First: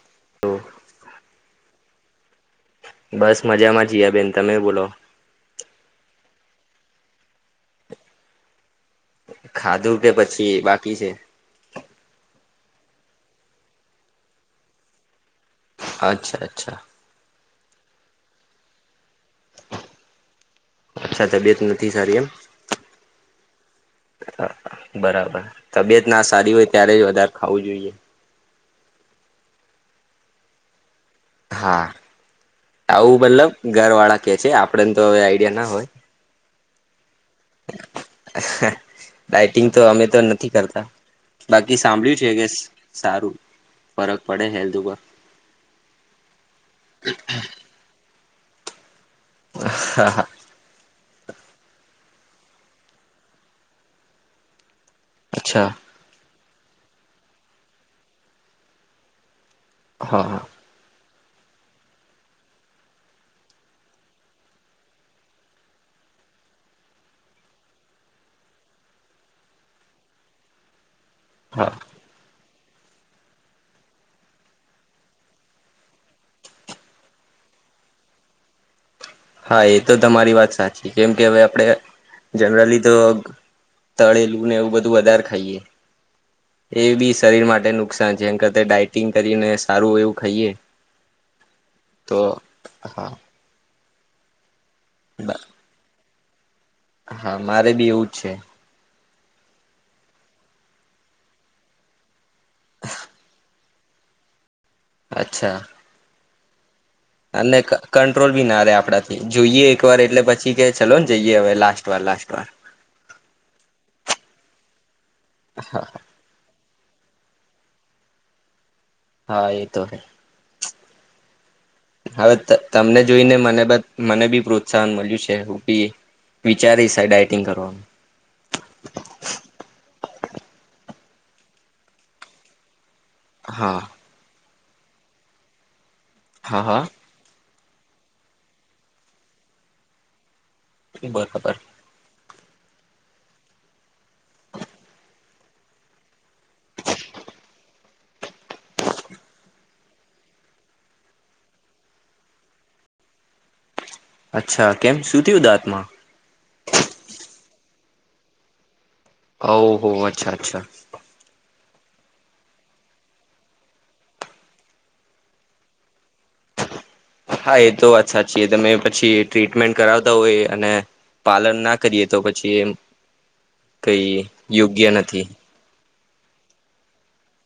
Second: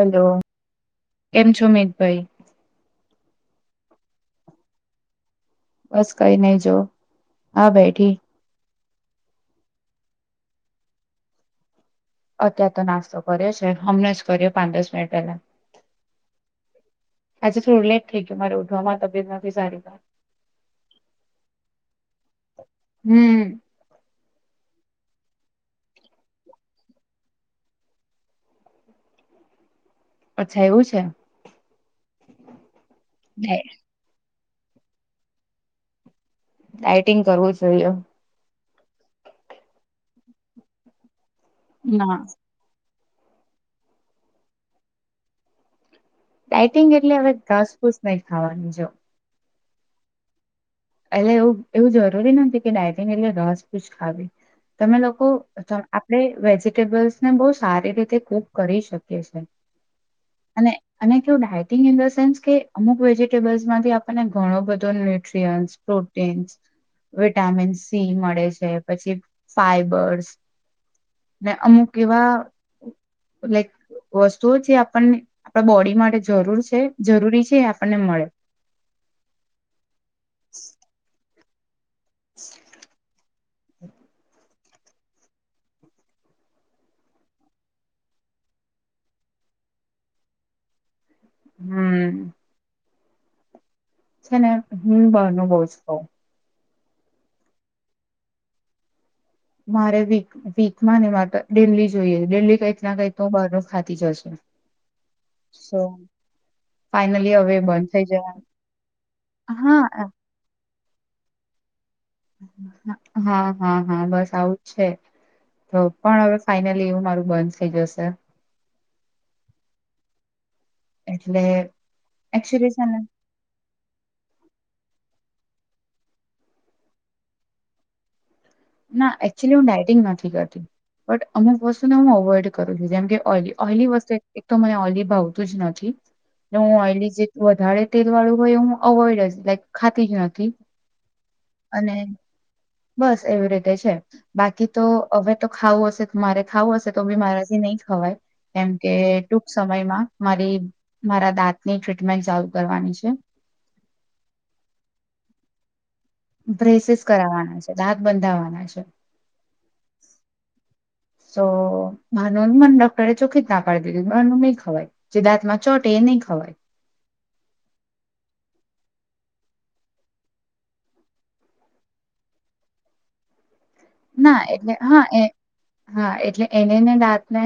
Hello કેમ છો મિતભાઈ? જિયા બેેન તમે બોલો. બસ કઈ નહી જો આ બેઠી. ખાધુ કે પછી બાકી છે? અત્યાર તો નાસ્તો કર્યો છે હમણાં જ કર્યો પાંચ દસ મિનિટ પહેલા. અચ્છા અચ્છા. આજે થોડું લેટ થઈય મારે ઉઠવામાં સારી અચ્છા તબિયત નથી સારી એમ હમ બરાબર તબિયત ના સારી હોય ત્યારે જ વધારે ખાવું જોઈએ. અચ્છા એવું છે. હા આઉ મતલબ ડાય- ઘર વાળા છે આપડેન તો હવે આઈડિયા ના હોય. આ ટિંગ કરવું જોઈએ. ડઇટિંગ તો અમે તો નથી કરતા. બાકી ના સાંભળ્યું છે કેસ સારું ફરક પડે હેલ્થ ઉપર ડઇટિંગ એટલે હવે ઘાસ ફૂસ નઈ ખવાનુ જો. હા હા. એટલે એવું એવું જરૂરી નથી કે ડાયટિંગ એટલે રસ ફૂજ ખાવી તમે લોકો અચ્છા ત આપડે વેજીિટેબલ્સ ને બહુ સારી રીતે કૂક કરી શકીએ છે. હા હા. અને અને કેવું ડાયટિંગ ઇન ધ સેન્સ કે અમુક વેજીટેબલ્સ માંથી આપણને ઘણો બધો ન્યુટ્રીયન્ટ પ્રોટીન્સ વિટામિન સી મળે છે પછી ફાઈબર્સ ને હા અમુક એવા લાઈક વસ્તુઓ જે આપણને આપણા બોડી માટે જરૂર છે જરૂરી છે આપણને મળે. હા એ તો તમારી વાત સાચી કેમ કે હવે આપડે જનરલી તો તળેલું ને એવું બધું વધારે ખાઈએ એ બી શરીર માટે નુકસાન છેમ કર ડાયટિંગ કરીને સારું એવું ખાઈએ તો હમ. હા. છેને હમ બરનુ બઉ જ ખઉ હા મારે બી એવું જ છે મારે વીક વીકમાં ને મારે તો ડેલી જોઈએ ડેલી કઈક ના કઈ બાર નું ખાતી જ હશું. અચ્છા સો ફાઈનલી હવે અને બંધ થઈ કંટ્રોલ જવાનું બી ના રે આપડાથી જોઈએ એક હા વાર એટલે પછી કે ચાલલો જઈએ હવે લાસ્ટ વાર લાસ્ટ વાર હા હા હા બસ આવું છે. તો પણ હવે ફાઈનલી એવું. મારું બંધ થઇ જશે. હા એ તો હૈ, એટલે હવે એકચુલી છે ને તમને જોઈને મને બ મને બી પ્રોત્સાહન મળ્યું છેી વિચારી સા ડઇટિંગ કરવાનું. બ અમુક વસ્તુને હું અવોઈડ કરું છું, જેમ ઓલી હા ઓયલી વસ્ એક તો મને અલીભાવતું જ નથી. હા હું હા ઓયલી જે વધારે તેલ વાળું હોય હું અવોઈડ જ લાઈક ખાતી જ નથી. બરાબર અને બસ એવી રીતે છે, બાકી તો હવે તો ખાવું હશે. મારે ખાવું હશે તો બી મારાથી નહી વાય કેમ કે ટૂંક સમયમાં મારી મારા દાંતની ટ્રીટમેન્ટ ચાલુ કરવાની છે. અચ્છા કેમ સુું થયું દાંતમાં? બ્રેસીસ કરાવવાના છે, દાંત બંધાવાના છે. ઓ હો, અચ્છા અચ્છા તો માનું મને ડોક્ટરે ચોખ્ખી ના પાી દીધું માનું નહી ખવાય જે દાંતમાં ચોટે એ નહી ખવાય. હા એ તો વાત સાચી તમે પછી ટ્રીટમેન્ટ કરાવતા હોય અને પાલન ના કરીએ તો પછી એમ કઈ ના એટલે યોગ્ય હા એ નથી. હા, એટલે એનેને દાંતને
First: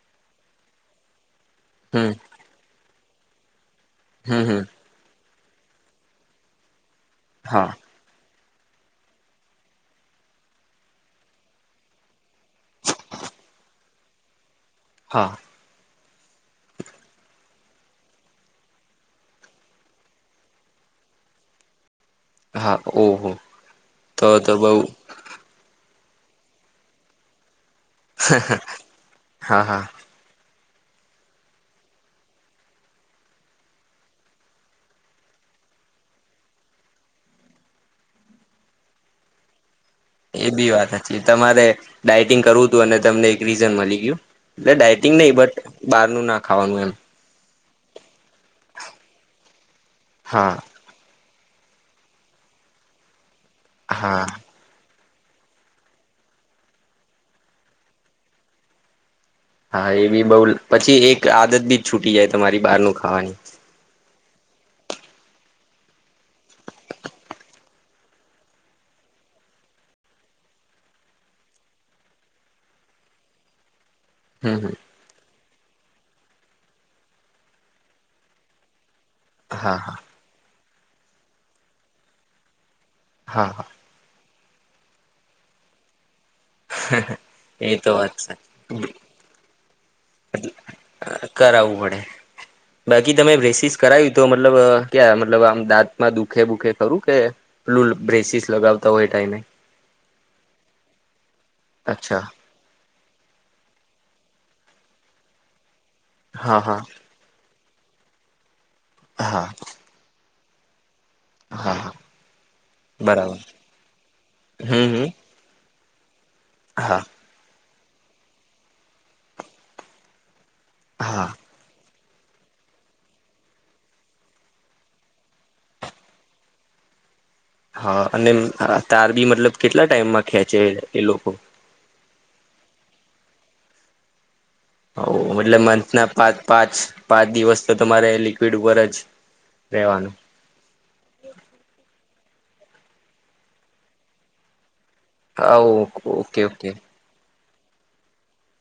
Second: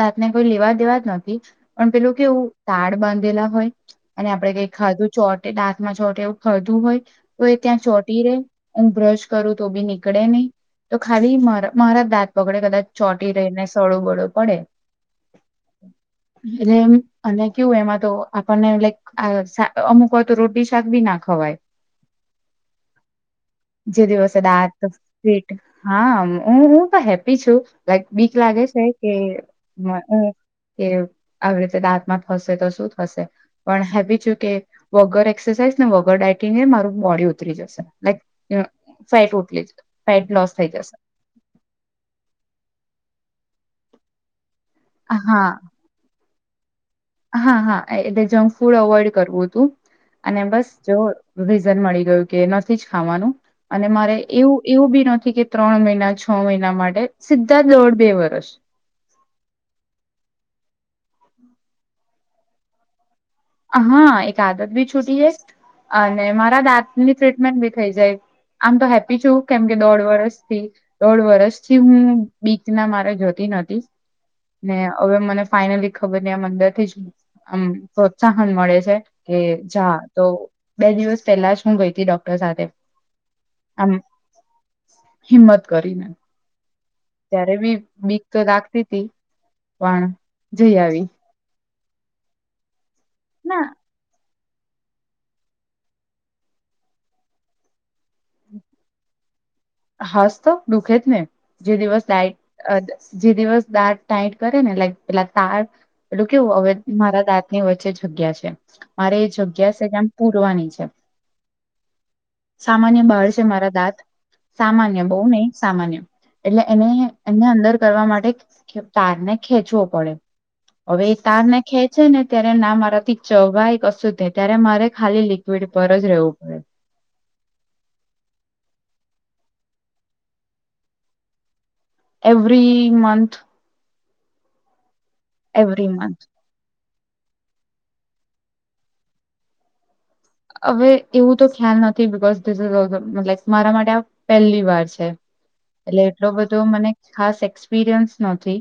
દાંતને કોઈ લેવા દેવા જ નહોતી, પણ હમ પેલું કેવું તાડ બાંધેલા હોય, અને હમ આપડે હમ કઈક ખાધું ચોટ દાંતમાં છો એવું ખરધું હોય, તો એ હા ક્યાં ચોટી રે હું બ્રશ કરું તો બી નીકળે નહી તો ખાલી મારા દાંત પગડે કદાચ ચોટી રહી ને સળું બડું પડે હા, એટલે એ અને કેવું એમાં તો આપણને લક આ અમુક વાય તો રોટીલી શાક બી ના ખવાય. હા, ઓહ તો તો બઉ તત સ્ીટ હા હું હું તો હેપી છું. લાઈક બીક લાગે છે, કે હા હા કે આવી રીતે દાંતમાં થશે તો શું થશે પણ હેવી છુ કે વગટ એક્સરસાઇઝ ને વગઉર ડાયટિંગને મારું બોડી ઉતરી જશે લક ફેટ ઉટલી એ બી વાત તમારે ડાયટિંગ કરવું હતું અને તમને એક રીઝન મળી [inaudible] એટલે ડાયટિંગ નહ હા બટ બહાર નું નાખ ખાવાનું એમ હા હા એટલે જંક ફૂડ અવોઈડ કરવું હતું અને હા બસ જો રીઝન મળી ગયું કે નથી જ ખાવાનું અને મારે હા એવું એવું બી નથી કે ત્રણ મહિના છ મહિના માટે સીધા દોઢ બે વર્ષ હા એ બી બઉુ પછી એક આદત બીજ છૂટી જાય તમારી બહાર ન ખાવાની આાદત બી છૂટી જાય અને મારા દાતની ટ્રીટમેન્ટ બી થઈ જાય આમ તો હેપી છું કેમકે દોઢ વર્સથી દોઢ વર્ષથી હું બીચ ના મારે જોતી નતી હમ ને હવે મને ફાઈનલી ખબર ને આમ અંદર થી જ આમ ત્સાહન મળે છે કે હમ હા હા જાા તો બે દિવસ પહેલા જ શું ગઈ હતી ડોક્ટર સાથે હા હા આમ હિંમત કરીને ત્યારે એ બી વાત બીક તો દખતી સાચી તી પણ જઈ આવી [inaudible] બાકી તમે ના બ્રેસીિસ કરાવું તો મતલબ ક્યાં મતલબ આમ દાંતમાં દુખે બુખે ખરું કેલ બ્રેસીસ લગાવતા હોય ટાઈમે હાસ તો દુઃખત નને જે દિવસ અચ્છા લઇટ જે દિવસ દા ટાટ કરે ને લક પેલા તળ એટલું કેવું હા હવે હા મારા દાંત ની વચ્ચે જગ્યા છે મારે એ હા જગ્યા છે કેમ પૂરવાની છે હા હા સામાન્ય બળ બરાબર છે મારા દાંત હમ સામાન્ય હમ બઉ નહી સામાન્ય એટલે એને હા એને અંદર કરવા માટે તારને ખેંચવો પડે. હવે એ હા તારને ખે છે ને ત્યારે ના મારાથી ચવાય કશું જ નઈ ત્યારે મારે ખાલી લિક્વિડ પર જ રેવું પડે. હઅ. અને તાર બી મતલબ કેટલા ટાઈમમાં ખેચે એ લોકો? Every month. હવ મતલબ એવરી મંથના મંથ પાંચ-પાંચ પાંચ દિવસ તો તમારે લિક્વિડ ઉપર જ રહેેવાનું. હવે એવું તો ખ્યાલ ન થી because this is also like મારા માટે આ પહેલી વાર છે. છે. હા એટલે એટલો ઓકે બધો ઓકે મને ખાસ એક્સપિરયન્સ નથી.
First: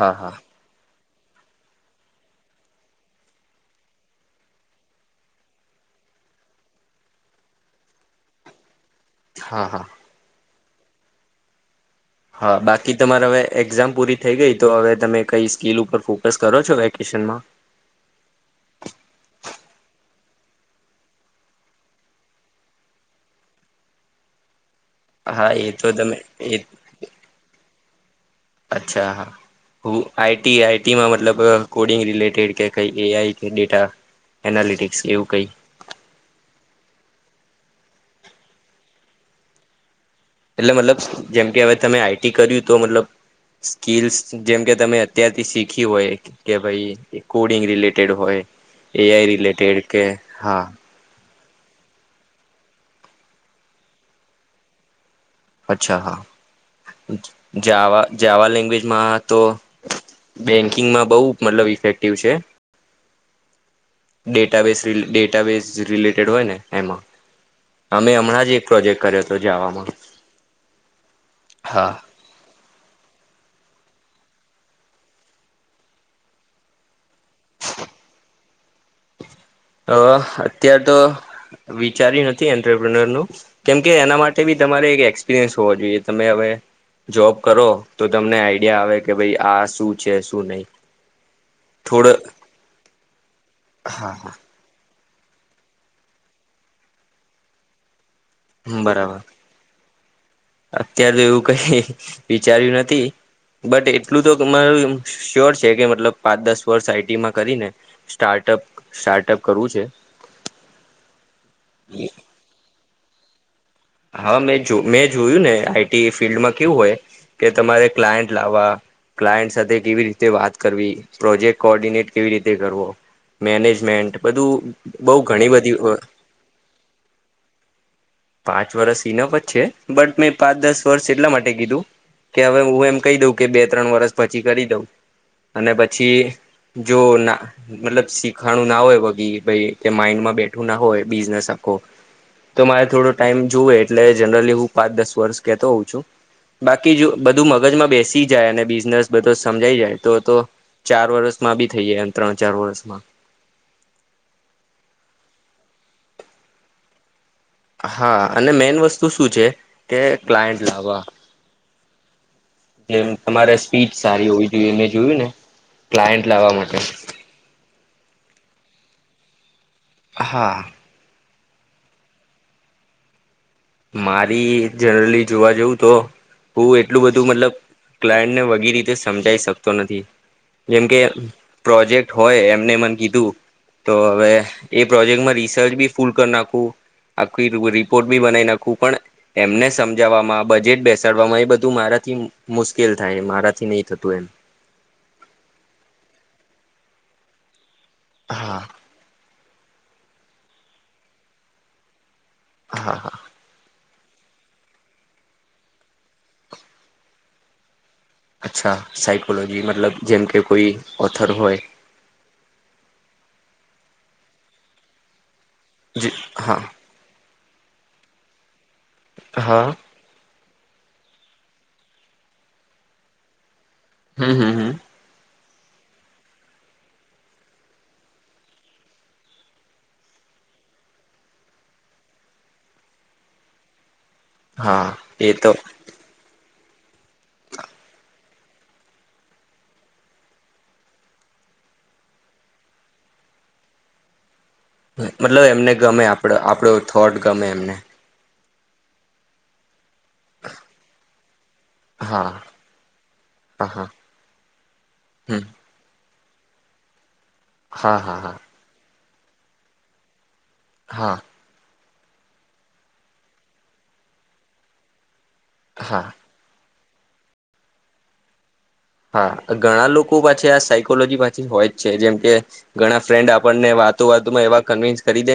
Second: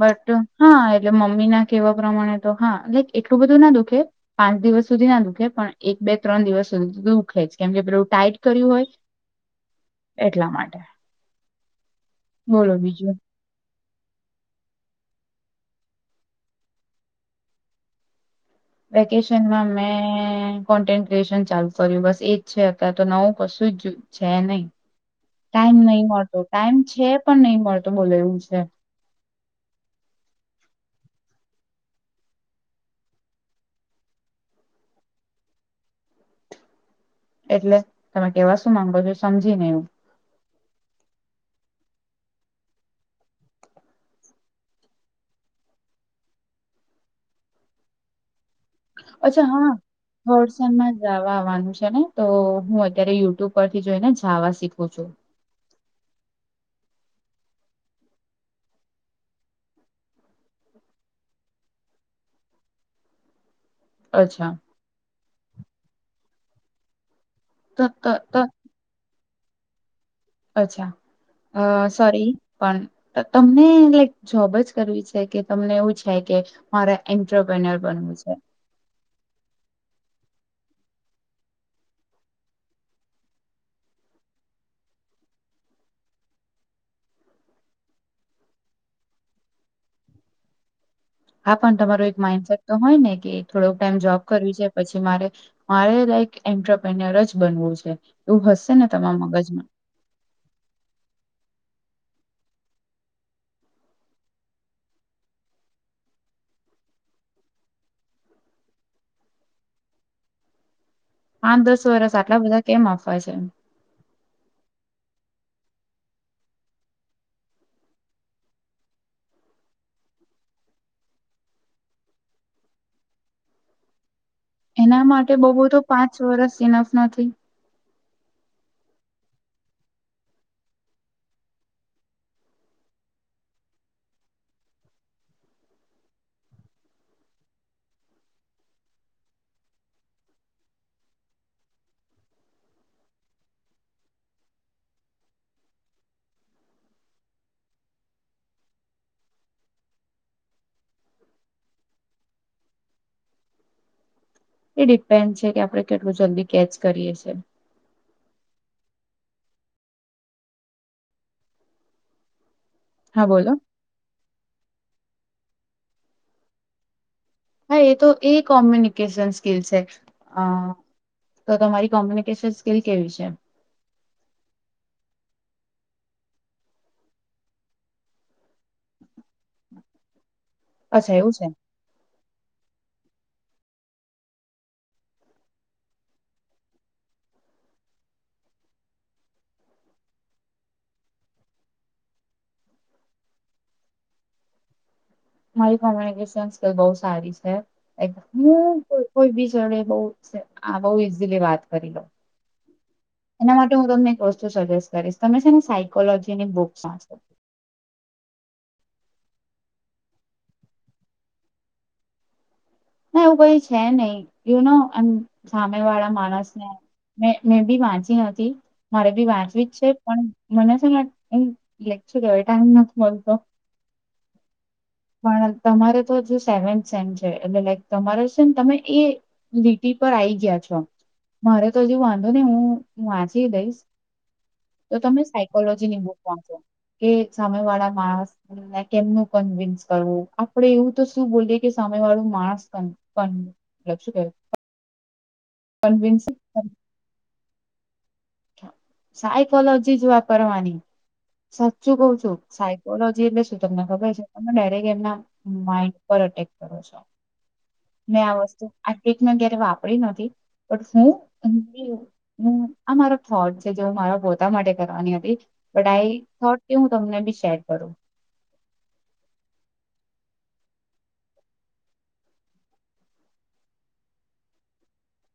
બટ હા એટલે મમ્મીના કહેવા પ્રમાણે તો હા. લાઈક એટલું બધું ના દુખે પાંચ દિવસ સુધી ના દુખે પણ એક, બે, ત્રણ દિવસ સુધી તો દુઃખે જ કેમ કે પેલુ ટાઈટ કર્યું હોય હા હા. એટલા માટે હા, બોલો બાકી બીજું તમારે હવે એક્ઝામ પૂરી થઈ ગઈ. તો હવે તમે કઈ સ્કીલ ઉપર ફોકસ કરો છો વેકેશનમાં? વેકેશનમાં મેં કોન્ટેન ક્રીએશન ચાલુ કર્યું બસ એજ છે. અત્યારે તો નવું કશું જ છે નઈ. હા એ ટાઈમ તો નહી તમે મળતો. એ ટાઈમ છે પણ નહી મળતો બોલે એવું છે. ટીમા મતલબ કોડિંગ રિલેટેડ કે કઈ એઆઈ કે ડેટા એનાલિટિક્સ એવું કઈ. એટલે તમે કેવા શું માંગો છો સમજી નઈ હું. એટલે મતલબ જેમ કે હવે તમે આઈટી કર્યું તો મતલબ સ્કીલસ જેમ કે તમે અત્યારથી શીખ્યું હોય કે ભઈ કોડિંગ રિલેટેડ હોય એઆઈ અચ્છા હા રિલેેટેડ કે હા. વલસાડમાં જાવા આવવાનું છે. ને તો હું અત્યારે યુટ્યુબ પરથી જોઈને જાવા શીખું છું. અચ્છા હા.. જાવા જાવા લેંગ્વેજમાં તો બેંકિંગમાં બઉ મતલબ ઇફેક્ટિવ છે. અચ્છા ડેટાબેસ રીલ ડેટાબેસ જ રિલેટેડ હોય ને એમાં તો અમે તો તો હમણાં જ એક પ્રોજેક્ટ કર્યો. તો જાવામાં અચ્છા. અ હા સોરી પણ ત તમને લાઈક જોબ જ કરવી છે કે તમને એવું છે કે મારે એન્ટરપ્રનર બનવું છે. અ અત્યાર તો વિચાર્યું નથી એન્ટરપ્રનર ન કેમ કે એના માટે બી તમારે એક એક્સપિરિયન્સ હોવો જોઈએ. તમે હવે જોબ કરો તો તમને આઈડિયા આવે કે ભાઈ આ શું છે શું નઈ. હા, પણ તમારું એક માઇન્ડસેટ તો હોય ને કે. થોડોક ટાઈમ જોબ કરવી છે પછી મારે મારે લક એન્ટરપનર જ બનવું છે એવું હશે ને તમારા બરાબર મગજમાં અત્યારે તો એવું કઈ વિચાર્યું નથી બટ એટલું તોર શ્યોર છે કે મતલબ પાંચ દસ વર્ષ આઈટીમાં કરીને સ્ટાર્ટઅપ સ્ટાર્ટઅપ કરવું છે. હા દસ વર્ષ આટલા બધા કેમ આવશે. પ છે હા મેં જો મેં જોયું ને આઈટી ફિલ્ડમાં કેવું હોય કે તમારે ક્લાયન્ટ લાવવા ક્લાયન્ટ સાથે કેવી રીતે વાત કરવી પ્રોજેક્ટ કોર્ડિનેટ કેવી રીતે કરવો મેનેજમેન્ટ. બધું એના બહુ માટે ઘણી બબુ તો બધી પાંચ વરષ ઇનફ નથી. પાંચ વર્ષ નફત છે બટ મેં પાંચ દસ વર્ષ એટલા માટે કીધું કે હવે હું એમ કહી દઉં કે બે ત્રણ વર્ષ પછી કરી દઉં અને પછી જો ના મતલબ શીખવાણું ના હોયી માઈન્ડમાં બેઠું ના હોય બીનેખો તો મારે થોડો ટાઈમ જોુવે એટલે જનરલી હું પાંચ દસ વર્ષ કેતો હોઉં છું બાકી જો બધું મગજમાં બેસી જાય અને બિઝનેસ બધ સમજાય જાય તો તો ચાર વર્ષમાં બી થઈ જાય એમ ત્રણ ચાર વર્ષમાં એ ડિપેન્ડ છે કે આપડે કેટલું જલ્દી કેચ કરીએ છે. હા અને મેન વસ્તુ શું છે કે ક્લાયન્ટ લાવવા જેમ હા બોલો તમારે સ્પીડ સારી હોવી જોઈએ એ જોયું ને ક્લાયન્ટ લાવવા માટે હા એ તો એ કોમ્યુનિકેશનસ. સ્કીલસ અ હા તો તમારી કોમ્યુનિકેશન સ્કીિલ કેવી છે. મારી જનરલી જોવા જવું તો હું એટલું બધું મતલબ ક્લાયન્ટને વગી રીતે સમજાઈ શકતો નથી જેમ કે અચ્છા એવું છે પ્રોજેક્ટ હોય એમ કીું હ એ પ્રોજેક્ટ રિસર્ચી ફલ નાખુંખ રિપોર્ટી બના નાખ હું પણ એમને સમજાવવામાં બજેટ બેસાડવામાં એ બધું મારાથી મુશ્કેલ થાય મારાથી નહી થતું એમ. મારી કોમ્યુનિકેશન સ્કલ બહ સારી છે. હા હું કોઈ બીજ ડ બ બહુ ઈઝીલી વાત કરી લો. હા હા એના માટે હું તમને વસ્તુ સજેસ્ટ કરીશ તમે છે ને સાયકોલોજી ની બુક વાંચો અચ્છા સાયકોલોજી મતલબ જેમ કે કોઈ ઓથર હોય. ના એવું કઈ છે નહી યુ ન એ. સામે વાળા માણસ હા ને મે મેં બી વાંચી ન. મારે બી હા વાંચવી જ છે પણ મને છેને લેકચ કેવાય ટાઈમ નથી મળતો. હમ હમ હમ. પણ તમારે તો જો સેવન્થ સેમ છે એટલે લાઈક તમારે છે ને તમે એ લીટી પર આઈ ગયા છો મારે તો હજ વાંધો ને હું વાંચી દઈશ હા તો તમે એ તો સાયકોલોજી ની બુક વાંચો. કે સામે વાળા માણસને કેમનું કન્વિન્સ કરવું આપડે એવું તો શું બોલીએ કે સામે વાળું માણસ પણ પન મતલબ શું કેવાય મતલબ એમને ગમે કન્વિન્સ આપણો થોટ ગમે એમને સાઈકોલોજી છીજ વાપરવાની સાચું કઉ હા છું સાયકોલોજી એટલે શું હા તમને હા ખબર છે તને ડાયરેક્ટ એમના હમ માઇડ પર એટેક કરે છે. હા હા મેં આ હા વસ્તુ આ કેકને ક્યારે વાપરી નથી પણ શું હા [inaudible] આ મારો થોટ છે જે મારા પોતા માટે કરવાની હતી. હા પઢાઈ થોટ કે હું તમને બી શેર કરું હા ઘણા લોકો પાછી આ સાયકોલોજી પાછી હોય જ છે જેમ કે ઘણા ફ્રેન્ડ આપણને વાતો વાતોમાં એવા કન્વીિન્સ કરી દે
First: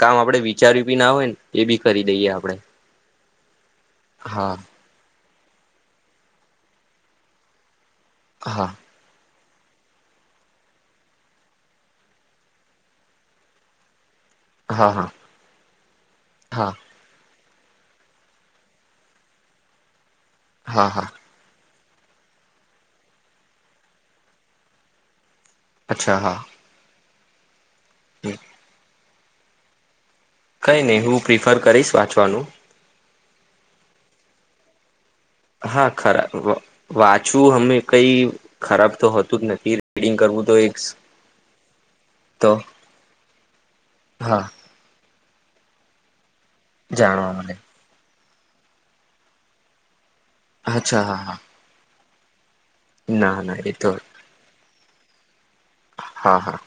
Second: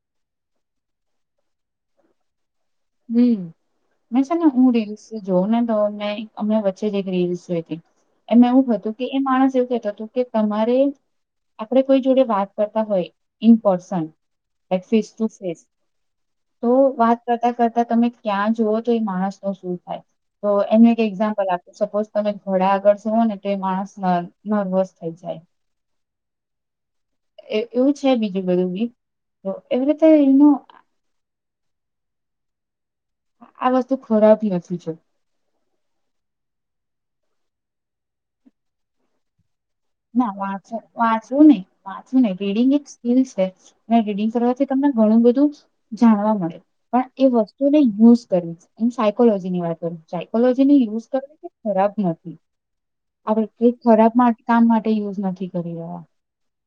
કામ આપણે વિચાર્યું બી ના હોય ને એ બી કરી દઈએ આપડે હમ મે છે ને હા ઊંડીશ જોવ ને તો અમને વચ્ચે જે એક રીસ જોયતી એમાં હા એવું હતું કે એ માણસ કેતો તો કે તમારે આપણે કોઈ જોડે વાત કરતા હોય ઇનપર્સન હા ફેસ હા ટુ ફેસ તો હા વાત કરતા કરતા તમે ક્યાં જુવો તો એ માણસ નો શું થાય. તો હા એનું એક હા એક્ઝામ્પલ આપ સપોઝ તમે થોડે આગળ જવો ને તો માણસ નર્વસ થઈ જાય. અચ્છા હા એ એવું છે બીજું બધું બી એવી રીતે એનું કઈ નહી હું પ્રિ ફર કરીશ વાંચવાનું આ વસ્તુ ખોરાવતી નથી છે. હા ખરા વાંચું અમે કઈ ખરાબ તો હોતું જ નથી. રીડિંગ ના કરવું તો વાંચ એક વાંચવું નહી વાંચવું નહી તો રીડિંગ એક સ્કીિલ છે અને રીડિંગ હા કરવાથી તમને ઘણું બધું ધુ જાણવા મળે પણ એ જાણવા મળે. વસ્તુને યુઝ કરે છે એમ સાયકોલોજી ની વાત કરું સાયકોલોજી ને અચ્છા યુઝ હા હા. કરવી તે ખરાબ નથ હમ ના આપણે ના એ કંઈક તો ખરાબ માટ માટે યુઝ નથી કરી રહ્યા. હા હા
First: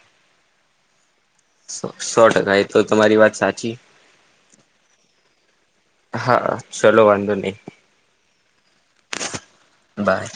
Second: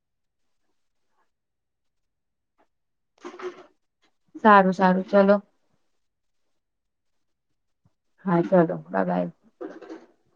સો સો ટકા એ તો તમારી વાત સાચી સારું સારું ચલો હા ચલો વાંધો નહી હા ચલો બા બાય બાય.